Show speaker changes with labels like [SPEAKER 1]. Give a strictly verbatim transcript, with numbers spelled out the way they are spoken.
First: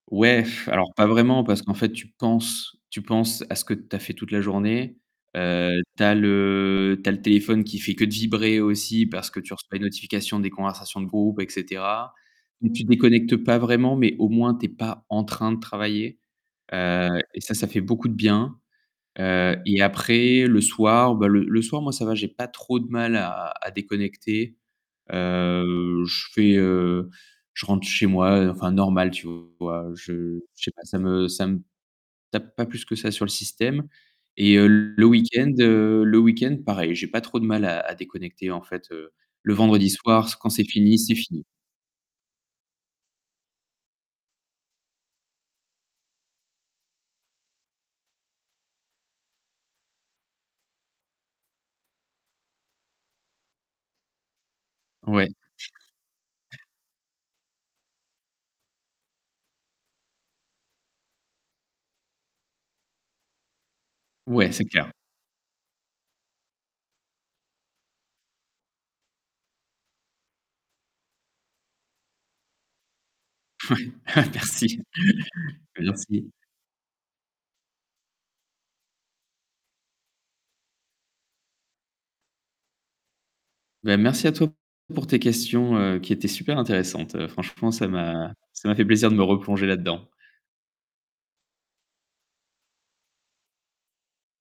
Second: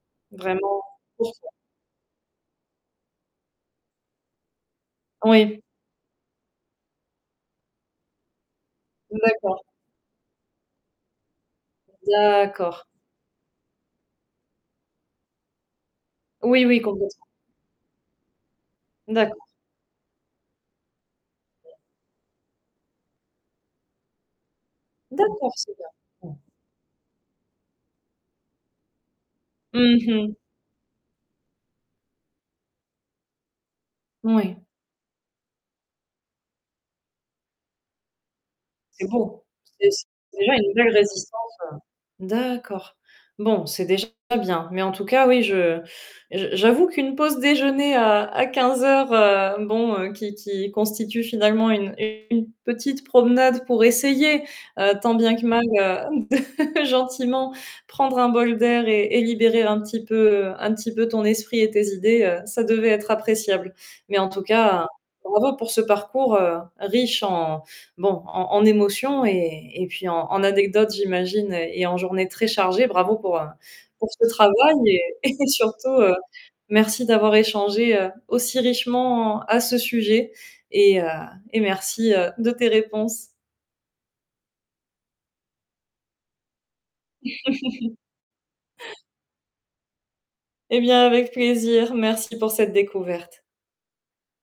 [SPEAKER 1] Ouais,
[SPEAKER 2] Vraiment.
[SPEAKER 1] alors, pas vraiment
[SPEAKER 2] [unintelligible]
[SPEAKER 1] parce qu'en fait, tu penses tu penses à ce que tu as fait toute la journée.
[SPEAKER 2] Oui.
[SPEAKER 1] Heu, tu as le tu as le téléphone qui fait que de vibrer aussi parce que tu
[SPEAKER 2] D'accord.
[SPEAKER 1] reçois une notification des conversations de groupe et cetera. Et
[SPEAKER 2] D'accord.
[SPEAKER 1] tu déconnectes pas vraiment, mais au moins, tu es pas en train de travailler,
[SPEAKER 2] Oui, oui,
[SPEAKER 1] heu,
[SPEAKER 2] complètement.
[SPEAKER 1] et ça, ça fait beaucoup de bien.
[SPEAKER 2] D'accord.
[SPEAKER 1] Heu, et après le soir, bah, le le soir, moi ça va, j'ai pas trop de mal à à déconnecter.
[SPEAKER 2] D'accord, c'est
[SPEAKER 1] Heu, je
[SPEAKER 2] bien, mmh.
[SPEAKER 1] fais heu, je rentre chez moi, heu, enfin normal, tu vois.
[SPEAKER 2] Mmh mh.
[SPEAKER 1] Je je sais pas, ça me ça me tape pas plus que ça sur le système. Et
[SPEAKER 2] Moui.
[SPEAKER 1] heu, le week-end, heu, le week-end pareil, j'ai pas trop de mal à à déconnecter, en fait,
[SPEAKER 2] C'est
[SPEAKER 1] heu,
[SPEAKER 2] beau,
[SPEAKER 1] le
[SPEAKER 2] c'est
[SPEAKER 1] vendredi soir, c
[SPEAKER 2] c'est
[SPEAKER 1] quand
[SPEAKER 2] déjà
[SPEAKER 1] c'est
[SPEAKER 2] une belle
[SPEAKER 1] fini, c'est fini.
[SPEAKER 2] résistance, heu, d'accord. Bon, c'est déjà bien, mais en tout cas, oui, je je j'avoue qu'une pause déjeuner, heu, à quinze heures heu, bon, heu, qui qui constitue, finalement, une une petite promenade pour essayer, heu, tant
[SPEAKER 1] Ouais.
[SPEAKER 2] bien que mal, heu, de gentiment prendre un bol d'air et et libérer un petit peu un petit peu ton esprit et tes idées, heu, ça devait être appréciable. Mais en tout
[SPEAKER 1] Ouais, c'est
[SPEAKER 2] cas,
[SPEAKER 1] clair.
[SPEAKER 2] bravo pour ce parcours, heu, riche en bon, en en émotions et et puis en en anecdotes, j'imagine et en journées très chargées. Bravo pour, heu,
[SPEAKER 1] Ouais,
[SPEAKER 2] pour ce travail
[SPEAKER 1] merci,
[SPEAKER 2] et et surtout, heu,
[SPEAKER 1] merci.
[SPEAKER 2] merci d'avoir échangé, heu, aussi richement à ce sujet et heu, et merci, heu, de tes réponses.
[SPEAKER 1] Ben, merci à toi pour tes questions, heu, qui étaient super intéressantes. Heu, franchement, ça m'a ça m'a fait plaisir de me replonger là-dedans.
[SPEAKER 2] Eh bien, avec plaisir, merci pour cette découverte.